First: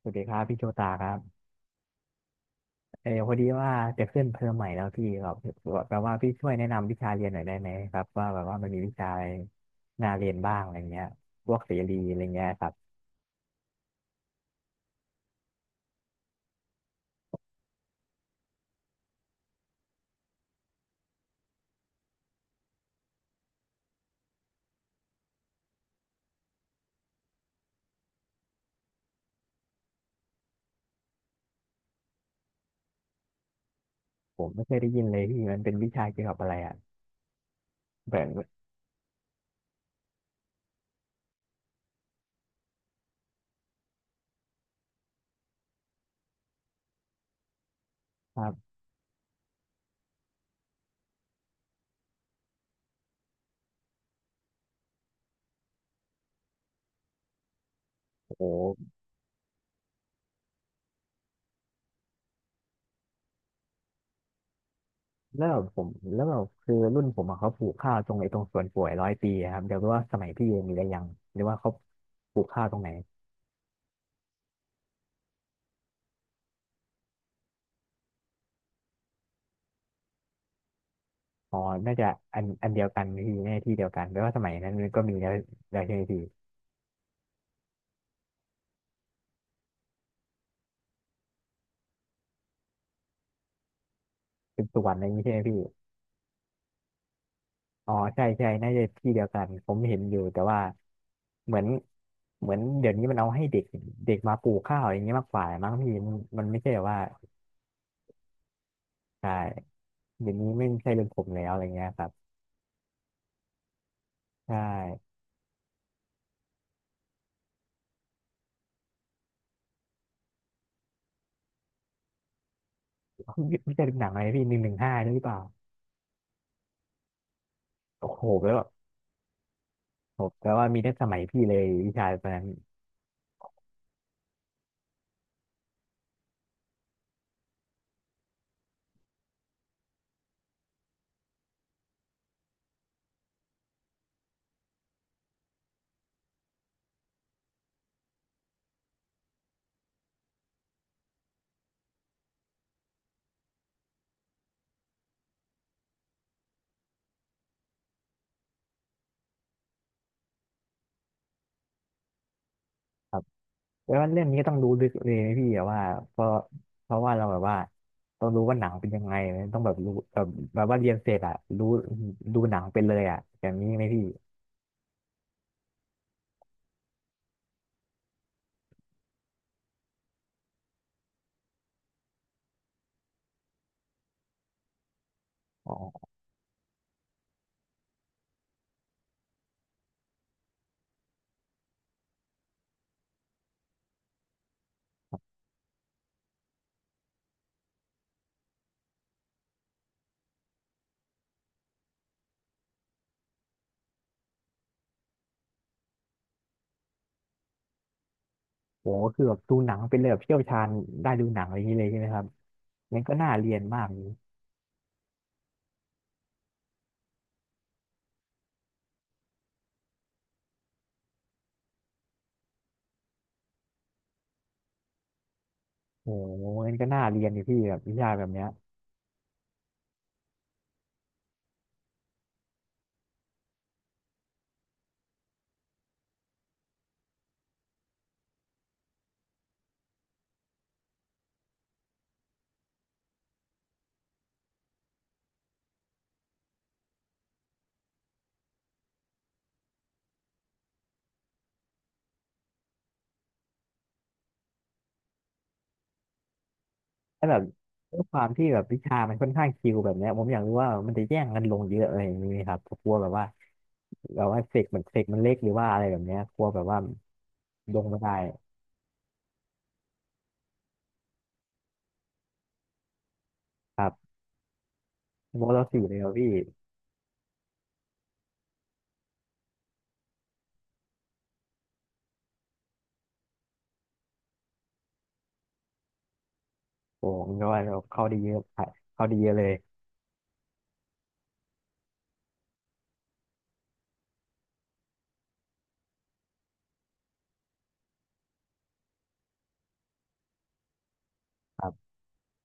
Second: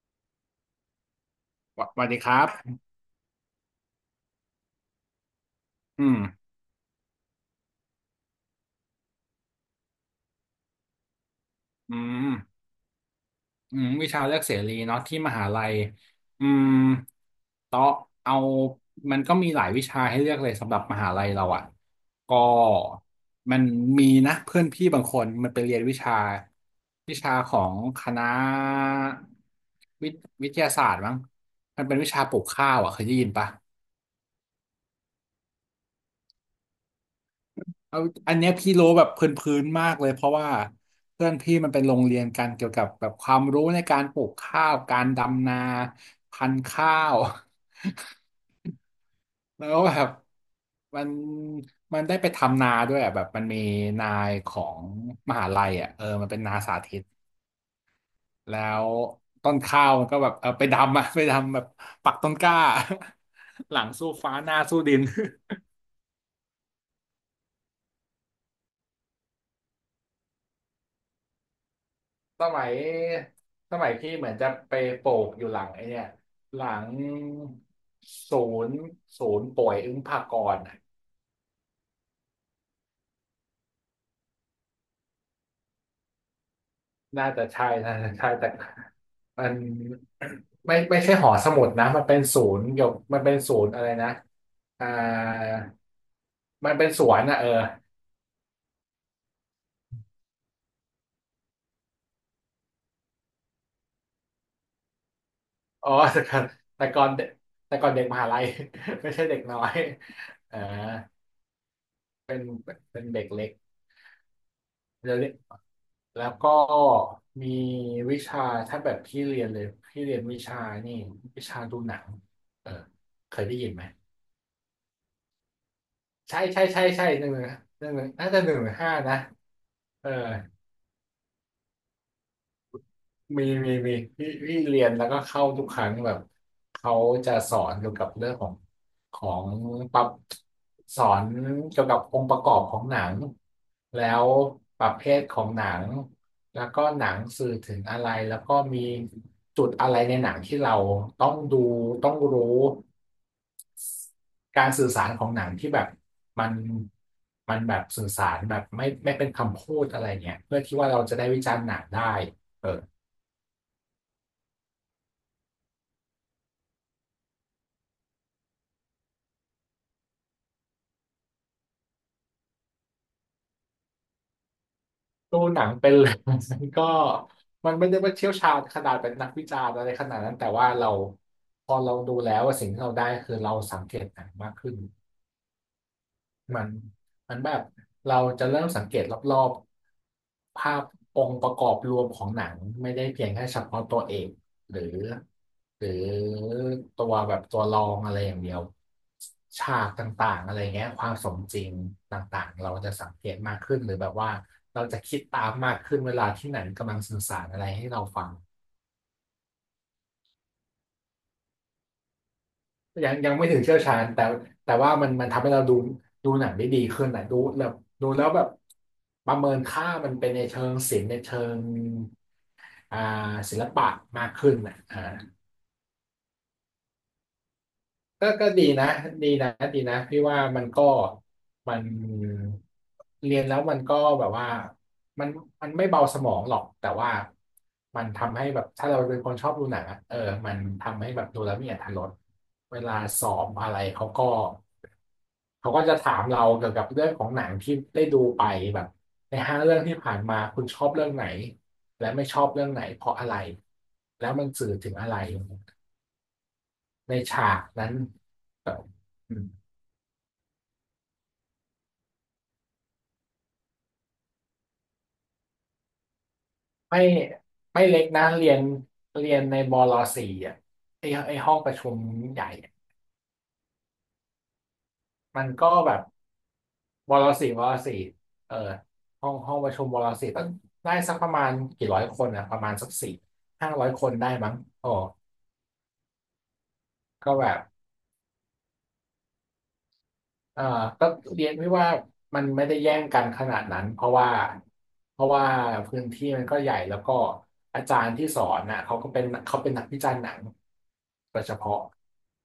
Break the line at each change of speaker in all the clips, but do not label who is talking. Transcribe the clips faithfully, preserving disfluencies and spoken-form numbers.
สวัสดีครับพี่โชตาครับ
สวสวัสดีครับ
เออพอดีว่าจะขึ้นเทอมใหม่แล้วพี่ครับแปล
อื
ว่า
ม
พี่ช่วยแนะนำวิชาเรียนหน่อยได้ไหมครับว่าแบบว่ามันมีวิชาอะไรน่าเรียนบ้างอะไรเงี้ยพวกเสรี
อื
อะไร
ม
เงี้ยครับ
อืมวิชาเลือกเสรีเนาะที่มหาลัยอืมต่อเอามันก็มีหลายวิชาให้เลือกเลยสำหรับมหาลัยเราอ่ะ ก็มันมีนะเพื่อนพี่บางคนมันไปเรียนวิชาวิชาของคณะวิทวิทยาศาสตร์มั้งมันเป็นวิชาปลูกข้าวอ่ะเคยได้ยินปะ
ผมไม่เคยได้ยินเลยพี่มันเป็นวิชาเกี่ยวกับอะไรอ่ะ
เอาอัน
แบบ
เนี้ยพี่รู้แบบพื้นๆมากเลยเพราะว่าเพื่อนพี่มันเป็นโรงเรียนกันเกี่ยวกับแบบความรู้ในการปลูกข้าวการดำนาพันธุ์ข้าว
ครับ
แล้วแบบมันมันได้ไปทำนาด้วยอ่ะแบบมันมีนายของมหาลัยอ่ะเออมันเป็นนาสาธิต
โอ้โห
แล้วต้นข้าวมันก็แบบเออไปดำอะไปดำแบบปักต้นกล้า หลังสู้ฟ้าหน้าสู้ดิน
แล้วแบบผมแล้วแบบคือรุ่นผมอะเขาปลูกข้าวตรงไอ้ตรงสวนป่วยร้อยปีอะครับเดี๋ยวรู้ว่าสมัยพี่มีหรืยังหรือว่าเขาปลู
ส
กข้า
มั
ว
ย
ตรงไหน
สมัยพี่เหมือนจะไปโปกอยู่หลังไอ้เนี่ยหลังศูนย์ศูนย์ป่วยอึ้งภากรน่ะ
อ๋อน่าจะอันอันเดียวกันพี่แน่ที่เดียวกันแปลว่าสมัยนั้นมันก็มีแล้วแล้วใช่ไหมพี่
น่าจะใช่น่าจะใช่แต่มันไม่ไม่ใช่หอสมุดนะมันเป็นศูนย์เกี่ยวมันเป็นศูนย์อะไรนะ
สืบส
อ่า
วนอะไรอ่งนี้ใช่ไหมพี่
มันเป็นสวนนะเออ
อ๋อใช่ใช่น่าจะที่เดียวกัน ผมเห็นอยู่แต่ว่าเหมือนเหมือนเดี๋ยวนี้มันเอาให้เด็กเด็กมาปลูกข้าวอย่างเงี้ยมากกว่ามั้ง
อ๋
พี่
อ
มัน
แต่ก่อ
มั
น
นไม่ใช่แบบ
แต่
ว่า
ก่อนเด็กแต่ก่อนเด็กมหาลัย ไม่ใช่
ใช่
เด็กน้อย
เดี๋ยวนี้
เอ่า
ไม่ใช่เรื่องผมแล้วอะไรเงี้ยครับ
เป็นเป็นเด็กเล็ก
ใช่
เดี๋ยวนี้ แล้วก็มีวิชาถ้าแบบพี่เรียนเลยพี่เรียนวิชานี่วิชาดูหนังเออเคยได้
พี่
ยิน
พี่
ไหม
จะดูหนังอะไรพี่หนึ่งหนึ่งห้าใช่หรือเปล่า
ใช่ใช่ใช่ใช่หนึ่งหนึ่งหนึ่งหนึ่
โอ้
ง
โห
น่าจะห
แล้ว
นึ่งหนึ่ง
แ
ห้านะเออ
โอ้โหแปลว่ามีตั้งสมัยพี่เลยวิชาตอนนั้น
มีมีมีพี่พี่เรียนแล้วก็เข้าทุกครั้งแบบเขาจะสอนเกี่ยวกับเรื่องของของปรับสอนเกี่ยวกับองค์ประกอบของหนังแล้วประเภทของหนังแล้วก็หนังสื่อถึงอะไรแล้วก็มีจุดอะไรในหนังที่เราต้องดูต้องรู้การสื่อสารของหนังที่แบบมันมันแบบสื่อสารแบบไม่ไม่เป็นคำพูดอะไรเงี้ยเพื่อที่ว่าเราจะได้วิจารณ์หนังได้
แล้วเรื่องนี้ก็ต้องรู้ลึกเลยนะพี่อะว่าเพราะเพราะว่าเราแบบว่าต้องรู้ว่าหนังเป็นยังไงนะต้องแบบรู้แบบแบบว่าเรียนเสร็จอะรู้ดูหนังเป็นเลยอะอย่างนี้ไหมพี่
ดูหนังเป็นเลย มันก็มันไม่ได้ว่าเชี่ยวชาญขนาดเป็นนักวิจารณ์อะไรขนาดนั้นแต่ว่าเราพอเราดูแล้วว่าสิ่งที่เราได้คือเราสังเกตหนังมากขึ้น
อ๋อ
มันมันแบบเราจะเริ่มสังเกตรอบๆภาพองค์ประกอบรวมของหนังไม่ได้เพียงแค่เฉพาะตัวเอกหรือหรือตัวแบบตัวรองอะไรอย่างเดียวฉากต่างๆอะไรเงี้ยความสมจริงต่างๆเราจะสังเกตมากขึ้นหรือแบบว่าเราจะคิดตามมากขึ้นเวลาที่หนังกำลังสื่อสารอะไรให้เราฟัง
โหคือแบบดูหนังเป็นเลยแบบเชี่ยวชาญได้ดูหนังอะไรอย่างนี้เลยใช่ไหมครับงั้น
ยั
ก็
งยั
น่า
งไม่
เรีย
ถึง
น
เชี่ยว
มาก
ชาญ
นี่
แต่แต่ว่ามันมันทำให้เราดูดูหนังได้ดีขึ้นนะดูแบบดูแล้วแบบประเมินค่ามันเป็นในเชิงศิลป์ในเชิงอ่าศิลปะมากขึ้นนะอ่า
โอ้โหงั้นก็น่าเรียนดิพี่แบบวิชาแบ
ก็
บเนี้ย
ก็ดีนะดีนะดีนะพี่ว่ามันก็มันเรียนแล้วมันก็แบบว่ามันมันไม่เบาสมองหรอกแต่ว่ามันทำให้แบบถ้าเราเป็นคนชอบดูหนังอะเออมันทำให้แบบดูแล้วมีอรรถรสเวลาสอบอะไรเขาก็ เขาก็จะถามเราเกี่ยวกับเรื่องของหนังที่ได้ดูไปแบบในห้าเรื่องที่ผ่านมาคุณชอบเรื่องไหนและไม่ชอบเรื่องไหนเพราะอะไรแล้วมันสื่อถึงอะไรใน
แ้าแบบ
ฉากนั้น
ด้วยความที่แบบ
แบ
วิ
บ
ชามันค่อน
อืม
ข้างชิลแบบเนี้ยผมอยากรู้ว่ามันจะแย่งกันลงเยอะอะไรอย่างนี้ไหมครับกลัวแบบว่าแบบว่าเสกมันเสกมันเล็กหรือว่าอะไรแบบเนี้ยกลัวแบบว่า
ไม่
ล
ไม่
งไม่
เล็ก
ได้
นะเรียนเรียนในบลสี่อ่ะไอไอห้องประชุมใหญ่อะ
ครับโม
มัน
เรา
ก็
สี่
แบ
เลย
บ
เหรอพี่
บลสี่บลสี่เออห้องห้องประชุมบลสี่ต้องได้สักประมาณกี่ร้อยคนอ่ะประมาณสักสี่ห้าร้อยคนได้มั้งอ๋อ
โอ้ผ
ก็
มก็
แบบ
ว่าเราเข้าได้เยอะเข้าได้เยอะเลย
อ่าก็เรียนไม่ว่ามันไม่ได้แย่งกันขนาดนั้นเพราะว่าเพราะว่าพื้นที่มันก็ใหญ่แล้วก็อาจารย์ที่สอนน่ะเขาก็เป็นเขาเป็นนักวิจารณ์หนังโดยเฉ
ครั
พาะ
บ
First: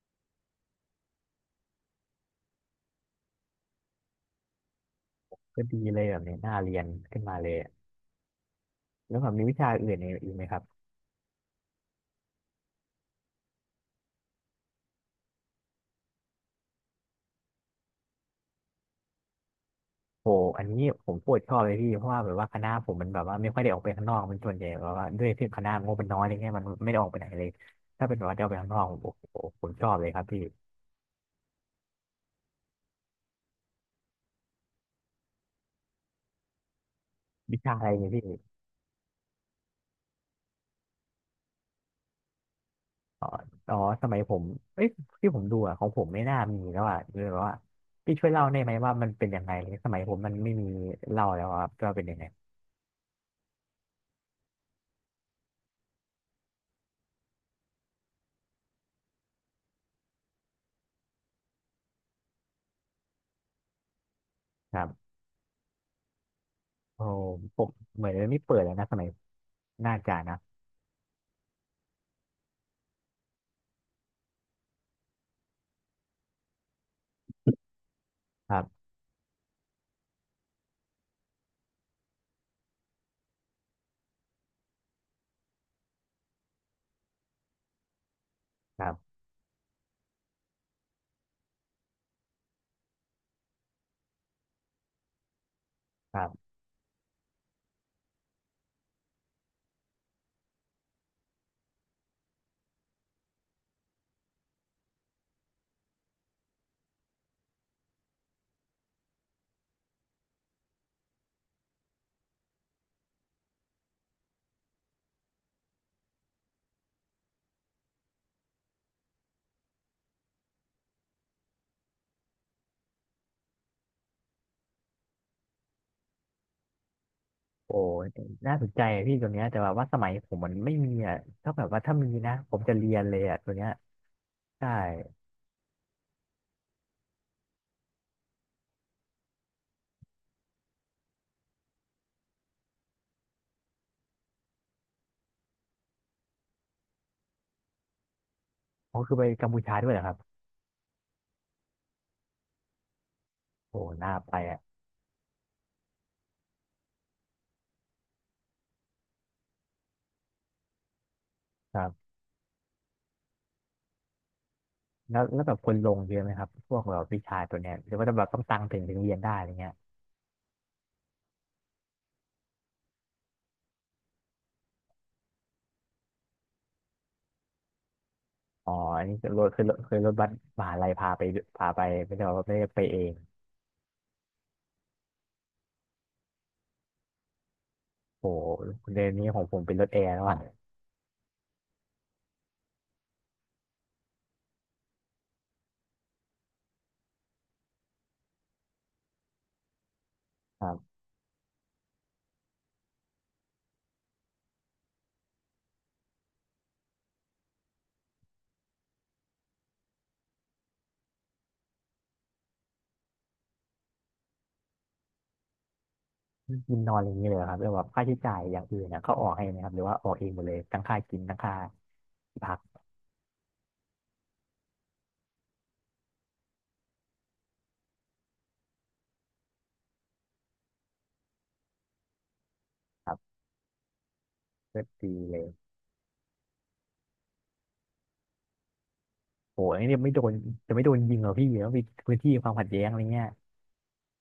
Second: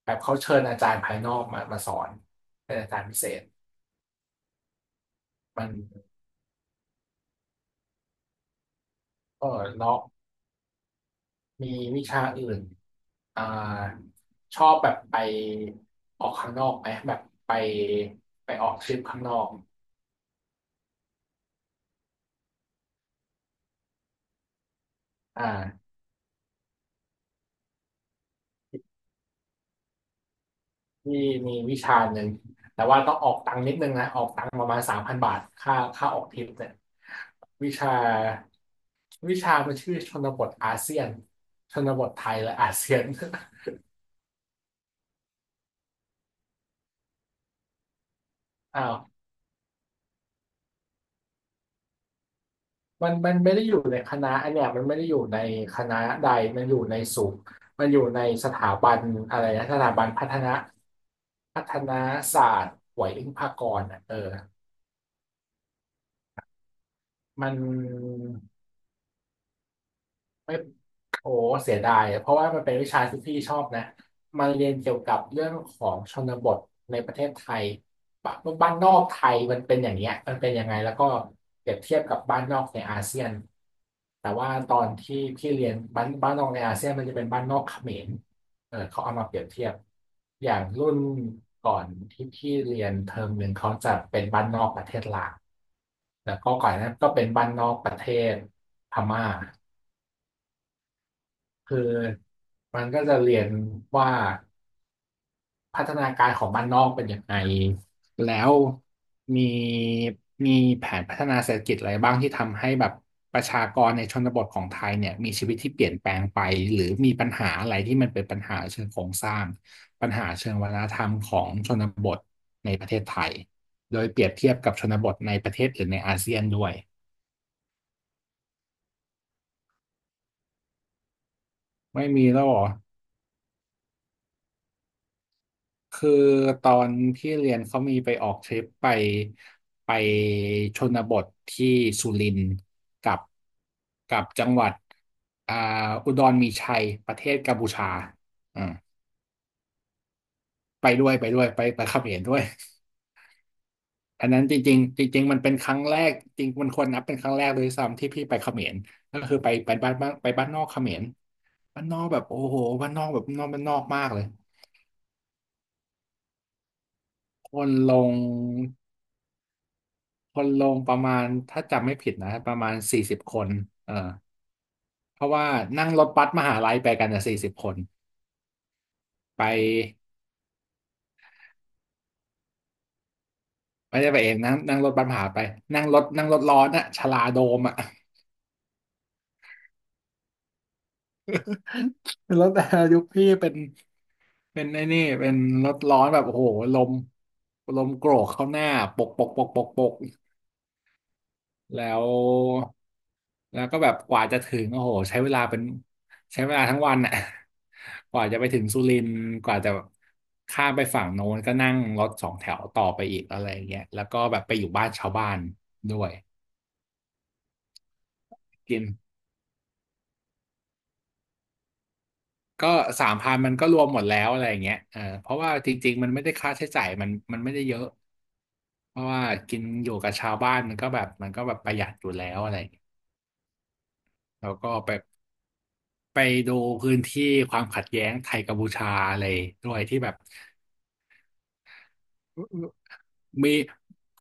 แบบเขาเชิญอาจารย์ภายนอกมามาสอนเป็นอาจารย์พิเศษ
ก็
มัน
ดีเลยแบบเนี้ยน่าเรียนขึ้นมาเลยแล้วแบบมี
ก็
วิชาอื่น
เลาะ
อีกไหมครับ
มีวิชาอื่นอ่าชอบแบบไปออกข้างนอกไหมแบบไปไปออกทริปข้างนอก
โหอันนี้ผมโคตรชอบเลยพี่เพราะว่าแบบว่าคณะผมมันแบบว่าไม่ค่อยได้ออกไปข้างนอกมันส่วนใหญ่แบบว่าด้วยที่คณะ
อ่า
งบมันน้อยอะไรเงี้ยมันไม่ได้ออกไปไหนเลยถ้าเป็นแบบว่าได้ออกไปข้างนอกโอ้โหผมชอบเลยครับพี่
ที่มีวิชาหนึ่งแต่ว่าต้องออกตังค์นิดนึงนะออกตังค์ประมาณสามพันบาทค่าค่าออกทริปเนี่ย
วิ
วิ
ชาอะไร
ชา
เนี่ยพี่
วิชามันชื่อชนบทอาเซียนชนบทไทยและอาเซียน
อ๋ออ๋อสมัยผมเอ้ยที่ผมดูอะของผมไม่น่ามีแล้วอะเลยแบบว่าพี่ช่วยเล่าได้ไหม
อ้า
ว่า
ว
มันเป็นยังไงเลยสมัยผมมันไม่มีเล่าแล้วครับว่าเป็นยังไง
มันมันไม่ได้อยู่ในคณะอันเนี้ยมันไม่ได้อยู่ในคณะใดมันอยู่ในสูงมันอยู่ในสถาบันอะไรนะสถาบันพัฒนาพัฒนาศาสตร์ไหวอิงพากรณ์อ่ะเออ
ครับโอ้
มัน
ผมเหมือนไม่เปิดแล้วนะสมัยน่าจะนะ
ไม่โอ้เสียดายเพราะว่ามันเป็นวิชาที่พี่ชอบนะมันเรียนเกี่ยวกับเรื่องของชนบทในประเทศไทยบ
ครั
บ้าน
บ
นอกไทยมันเป็นอย่างเงี้ยมันเป็นยังไงแล้วก็เปรียบเทียบกับบ้านนอกในอาเซียนแต่ว่าตอนที่พี่เรียนบ้านบ้านนอกในอาเซียนมันจะเป็นบ้านนอกเขมรเออ
ครั
เขา
บ
เอามาเปรียบเทียบอย่างรุ่นก่อนที่พี่เรียนเทอมหนึ่งเขาจะเป็นบ้านนอกประเทศลาว
ครั
แล้วก็
บ
ก่อนหนานั้นก็เป็นบ้านนอกประเทศพม่า คือมันก็จะเรียนว่าพัฒนาการของบ้านนอกเป็นยังไงแล้วมีมีแผนพัฒนาเศรษฐกิจอะไรบ้างที่ทำให้แบบประชากรในชนบทของไทยเนี่ยมีชีวิตที่เปลี่ยนแปลงไปหรือมีปัญหาอะไรที่มันเป็นปัญหาเชิงโครงสร้างปัญหาเชิงวัฒนธรรมของชนบทในประเทศไทยโดยเปรียบเทียบกับชนบทในประเทศอื่นในอาเซียนด้วย
โอ้น่าสนใจอะพี่ตัวเนี้ยแต่ว่าสมัยผมมันไม่มีอ่ะถ้าแบบว่าถ้า
ไม่
มี
มี
นะ
แล้ว
ผ
เหร
ม
อ
จะเรียนเลยอ่ะตัวเนี้ยใช่
คือตอนพี่เรียนเขามีไปออกทริปไปไปชนบทที่สุรินทร์กับกับจังหวัดอ่าอุดรมีชัยประเทศกัมพูชาอ่า
เขาคือไปกัมพูชาด้วยเหรอครับ
ไปด้วยไปด้วยไปไปเขมรด้วย
โอ้น่า
อัน
ไป
นั้นจ
อ่ะ
ริงๆจริงๆมันเป็นครั้งแรกจริงมันควรนับเป็นครั้งแรกเลยซ้ำที่พี่ไปเขมรก็คือไปไปบ้านบ้านไปบ้านนอกเขมร
ค
บ้า
รั
นนอก
บ
แบบโอ้โหบ้านนอกแบบนอกบ้านนอกมากเลย
แล้วแล้วแบบคนลงเยอะไหมครับพวกแบบวิชา
ค
ตัว
น
เนี้ยห
ล
รือว่าจะ
ง
แบบต้องตังถึงถึงเรียนได้อะไรเงี้ย
คนลงประมาณถ้าจำไม่ผิดนะประมาณสี่สิบคนเออเพราะว่านั่งรถบัสมหาลัยไปกันอ่ะสี่สิบคน
อ๋ออันนี้คือร
ไ
ถคือรถคือ
ป
รถบัสมหาลัยพาไปพาไปไม่ได้ว่าไม่ได้ไปเอง
ไม่ได้ไปเองนั่งนั่งรถบัสมหาไปนั่งรถนั่งรถร้อนอะชลาโดมอะ
โอ้เดือนนี้ของผมเป็นรถแอร์แล้วอ่ะ
เป็นรถยุคพี่เป็นเป็นไอ้นี่เป็นรถร้อนแบบโอ้โหลมลมโกรกเข้าหน้าปกปกปกปกปก
ครับ
แล้วแล้วก็แบบกว่าจะถึงโอ้โหใช้เวลาเป็นใช้เวลาทั้งวันอ่ะ กว่าจะไปถึงสุรินทร์กว่าจะข้ามไปฝั่งโน้นก็นั่งรถสองแถวต่อไปอีกอะไรอย่างเงี้ยแล้วก็แบบไปอยู่บ้านชาวบ้านด้วย
กินนอนอะไรอย่างเงี้ยเลยเหรอครับแล้วแบบค่าใช้จ่ายอย่าง
กิ
อื่
น
นนะเขาออกให้ไหมครับหรือว่าออกเองหมดเลยทั้งค่ากินทั้งค่าที่พัก
ก็สามพันมันก็รวมหมดแล้วอะไรอย่างเงี้ยเออเพราะว่าจริงๆมันไม่ได้ค่าใช้จ่ายมันมันไม่ได้เยอะเพราะว่ากินอยู่กับชาวบ้านมันก็แบบมันก็แบบประหยัดอยู่แล้วอะไรอย่างเงี้ยแล้วก็
ก็
ไป
ดีเลย
ไปดูพื้นที่ความขัดแย้งไทยกัมพูชาอะไร
โห
ด้วย
ไอ้เนี่
ที่
ย
แบ
ไม่
บ
โดนจะไม่โดนยิงเหรอพี่แล้วมีพื้นที่ความขัดแย้งอะไรเงี้ย
มี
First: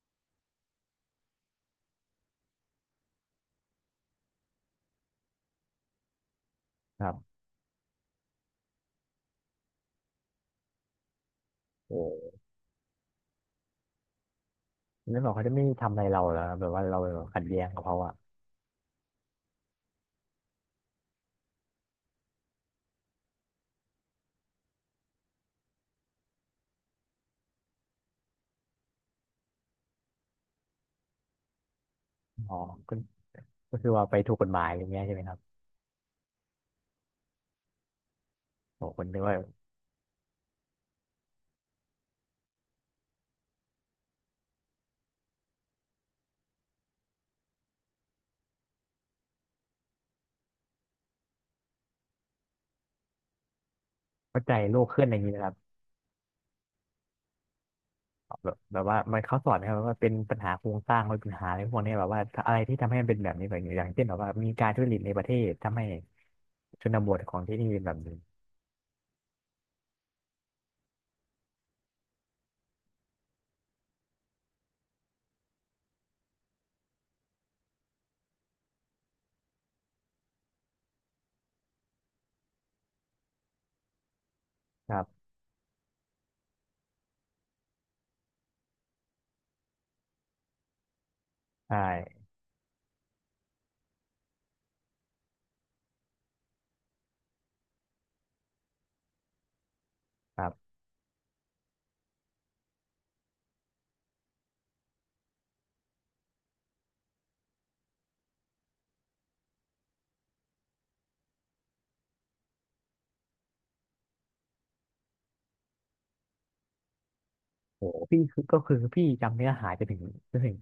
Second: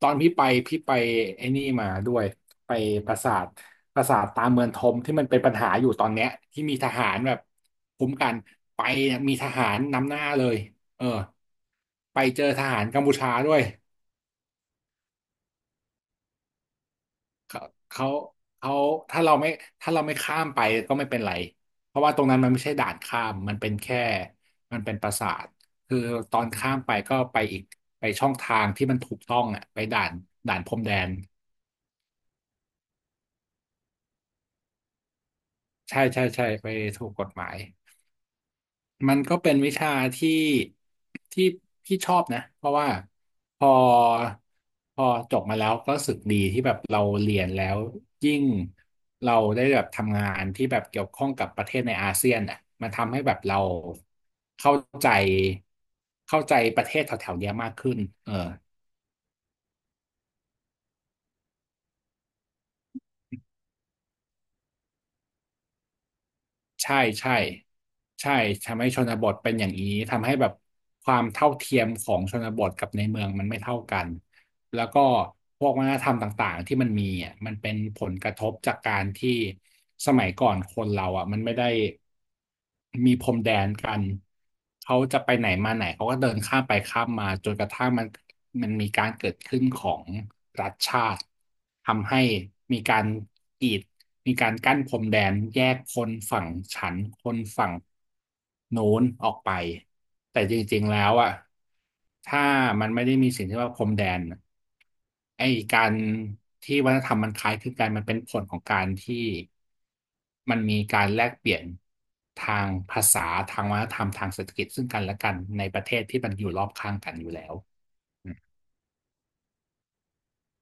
ตอนพี่ไปพี่ไปไอ้นี่มาด้วยไปปราสาทปราสาทตาเมืองทมที่มันเป็นปัญหาอยู่ตอนเนี้ยที่มีท
ค
หา
รั
รแบบ
บ
คุ้มกันไปเนี่ยมีทหารนำหน้าเลยเออ
โอ
ไปเจ
้
อทหารกัมพูชาด้วย
แล้วบอกเขาจะไม่ทำอะไรเราเหรอแบบว่าเราแบบขัดแย้
เขา
งกับเขา
เขา
อ่ะ
เขาถ้าเราไม่ถ้าเราไม่ข้ามไปก็ไม่เป็นไรเพราะว่าตรงนั้นมันไม่ใช่ด่านข้ามมันเป็นแค่มันเป็นปราสาทคือตอนข้ามไปก็ไปอีกไปช่องทางที่มันถูกต้องอ่ะไปด่านด่านพรมแดน
อ๋อก็ก็คือว่าไปถูกกฎหมายอะไรเงี้ยใช่ไหมครับ
ใช่ใช่ใช่ไปถูกกฎหมาย
โอ้คน
มั
นึ
น
กว่า
ก็เป็นวิชาที่ที่พี่ชอบนะเพราะว่าพอพอจบมาแล้วก็รู้สึกดีที่แบบเราเรียนแล้วยิ่งเราได้แบบทำงานที่แบบเกี่ยวข้องกับประเทศในอาเซียนอ่ะมันทำให้แบบเรา
เข้าใจ
เข้า
โลกเคลื่อน
ใจ
อะไรอย่างนี้นะครับ
เข้าใจประเทศแถวๆเนี้ยมากขึ้นเออ
แบบแบบว่ามันเขาสอนนะครับว่าเป็นปัญหาโครงสร้างมันเป็นปัญหาอะไรพวกเนี้ยแบบว่าอะไรที่ทำให้มันเป็นแบบนี้แบบนี้อย่างเช่นแบบว่ามีการทุจริตในประเทศทำให้ช
ใช่
นบทข
ใช่
องที่นี่เป็นแบบนี้
ใช่ทำให้ชนบทเป็นอย่างนี้ทำให้แบบความเท่าเทียมของชนบทกับในเมืองมันไม่เท่ากัน แล้วก็พวกวัฒนธรรมต่างๆที่มันมีอ่ะมันเป็นผลกระทบจากการที่สมัยก่อนคนเราอ่ะมันไม่ได้มีพรมแดนกัน
ค
เขา
รั
จะ
บ
ไปไหนมาไหนเขาก็เดินข้ามไปข้ามมาจนกระทั่งมันมันมีการเกิดขึ้นของรัฐชาติ
ใช
ทำให้
่
มีการกีดมีการกั้นพรมแดนแยกคนฝั่งฉันคนฝั่ง โน้นออกไป
ค
แต่
รั
จ
บ
ริงๆแล้วอ่ะถ้ามันไม่ได้มีสิ่งที่ว่าพรมแดนไอ้การที่วัฒนธรรมมันคล้ายคลึงกันมันเป็นผลของการที่มันมีการแลกเปลี่ยนทางภาษาทางวัฒนธรรมทางเศรษฐกิจซึ่งกันและกันในประเทศที่มันอยู่รอบข้างกันอยู่แล้ว
โอ้โหพี่คือก็คือพี่จำเนื้อหาจนถึงจนถึง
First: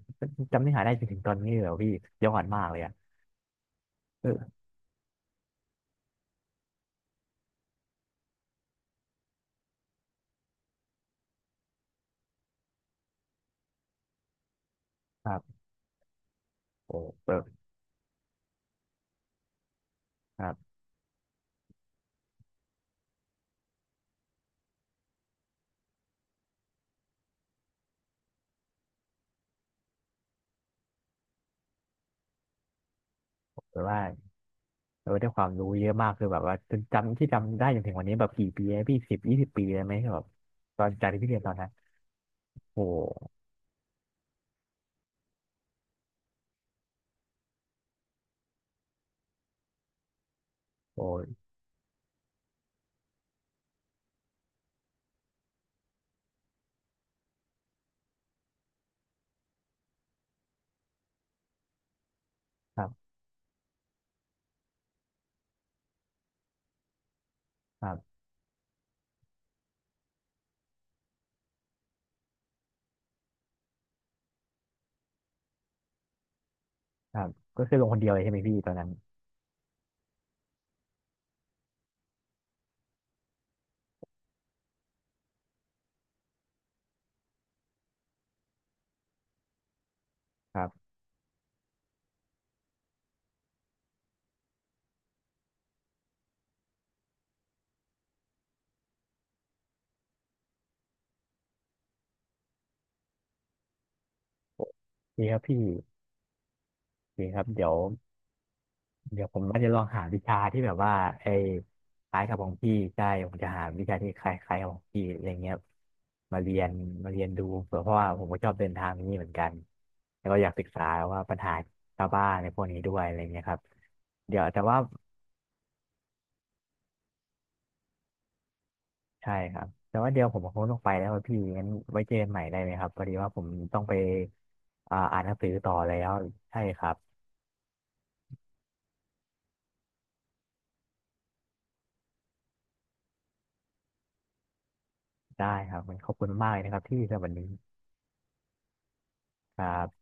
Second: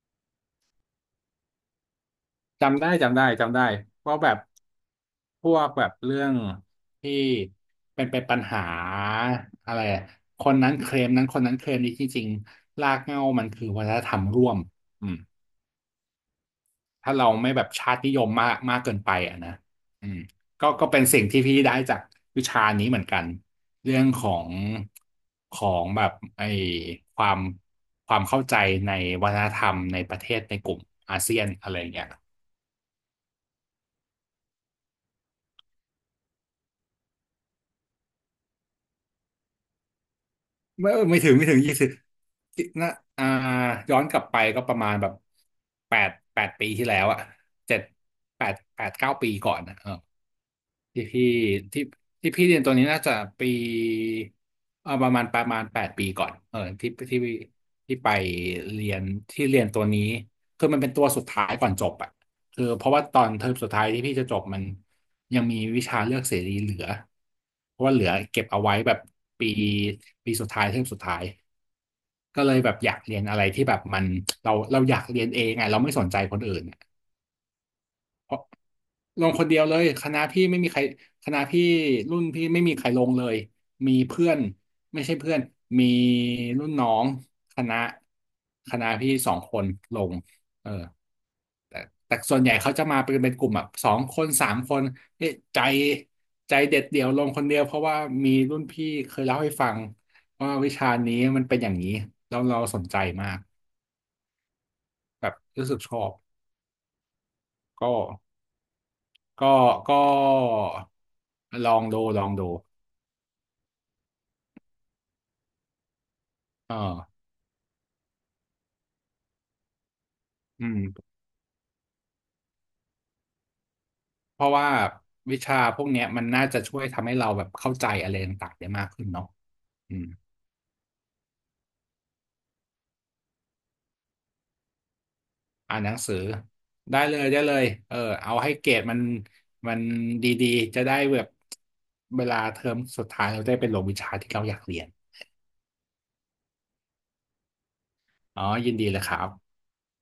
จำเนื้อหาได้จนถึงตอนนี้เลยเหรอพี่ย้อนมากเลย
จำได้
อะ
จำได้จำได้เพราะแบบ
เออ
พวกแบบเรื่องที่เป็นเป็นปัญหาอะไรอะคนนั้นเคลมนั้นคนนั้นเคลมนี้ที่จริงรากเหง้ามันคือวัฒนธรรมร่วมอืม
ครับโอ้
ถ้าเรา
แบบ
ไม่แบบชาตินิยมมากมากเกินไปอ่ะนะอืม
ครั
ก็
บ
ก็เป็นสิ่งที่พี่ได้จากวิชานี้เหมือนกันเรื่องของของแบบไอ้ความความเข้าใจในวัฒนธรรมในประเทศในกลุ่มอาเซียนอะไรอย่างเงี้ย
แบบว่าเออได้ความรู้เยอะมากคือแบบว่าจนจำที่จำได้จนถึงวันนี้แบบกี่ปีแลพี่สิบยี่สิบปีเลยไหมแบบตอ
ไม่
น
เออ
จาก
ไม่
ที่พี่
ถึง
เรียน
ไม่
ตอ
ถึ
น
ง
นั้น
ยี่สิบ
โอ้
นะอ่า
โห
ย้อนกลับไปก็ประมาณแบบแปดแปดปีที่แล้วอะเจ็ดแปดแปดเก้าปีก่อนนะ
โอ้
ที่พี่
ย
ที่ที่พี่เรียนตัวนี้น่าจะปีเอาประมาณประมาณแปดปีก่อนเออที่ที่ที่ไปเรียนที่เรียนตัวนี้คือมันเป็นตัวสุดท้ายก่อนจบอ่ะคือ
ค
เพ
รั
ราะว่า
บ
ตอนเทอมสุดท้ายที่พี่จะจบมันยังมีวิชาเลือกเสรีเหลือเพ
ค
ราะ
รั
ว่าเหลื
บ
อเก็บเอาไว้แบบปีปีสุดท้ายเทอมสุดท้ายก็เลยแบบอยากเรียนอะไรที่แบบมันเราเราอยากเรียนเองไงเราไม่สนใจคนอื่นอะ
ครับก็คือลงคนเดียวเลยใช่ไหมพี่ตอนนั้น
ลงคนเดียวเลยคณะพี่ไม่มีใครคณะพี่รุ่นพี่ไม่มีใครลงเลยมีเพื่อนไม่ใช่เพื่อนมีรุ่นน้องคณะคณะพี่สองคนลง
ครั
เออ
บ
แต่แต่ส่วนใหญ่เขาจะมาเป็นเป็นกลุ่มแบบสองคนสามคนเอ๊ะใจใจเด็ดเดี่ยวลงคนเดียวเพราะว่ามีรุ่นพี่เคยเล่าให้ฟังว่าวิชานี้มันเป็นอย่างนี้แล้วเราสนใจมาก
โอเค
แบ
ค
บ
รับพี่
รู้สึกชอบ
โอเคครับเดี๋ยว
ก็
เดี๋ยวผม
ก็
ว่าจะลองหา
ก็
วิชาที่แบบว่าไอ้
ลองดู
คล้า
ล
ย
อง
กับขอ
ดู
งพี่ใช่ผมจะหาวิชาที่คล้ายๆกับของพี่อะไรเงี้ยมาเรียน
เอ
มาเรี
อ
ยนดูเผื่อเพราะว่าผมก็ชอบเดินทางนี้เหมือนกันแล้วก็อยากศึ
อื
ก
ม
ษาว่าปัญหาชาวบ้านในพวกนี้ด้วยอะไรเงี้ยครับเดี๋
เพ
ยว
ราะ
แต่
ว่า
ว่า
วิชาพวกเนี้ยมันน่าจะช่วยทำให้เราแบบเข้าใจอะไรต่างๆได้มากขึ้นเนาะ
ใช่ครับ
อื
แต่
ม
ว่าเดี๋ยวผมคงต้องไปแล้วอะพี่งั้นไว้เจอกันใหม่ได้ไหมครับพอดีว่าผมต้องไปอ่าอ่านหนังสือต่อ
อ่านหนั
แล้
ง
ว
สือ
ใช่ครับ
ได้เลยได้เลยเออเอาให้เกรดมันมันดีๆจะได้แบบเวลาเทอมสุดท้ายเราได้ไปลงวิชาที่เราอยากเรียน
ได้ครับมันขอบคุณมากเลยนะครับที่สำหรับวันนี้
อ๋อยินดีเลยครับ
ครับ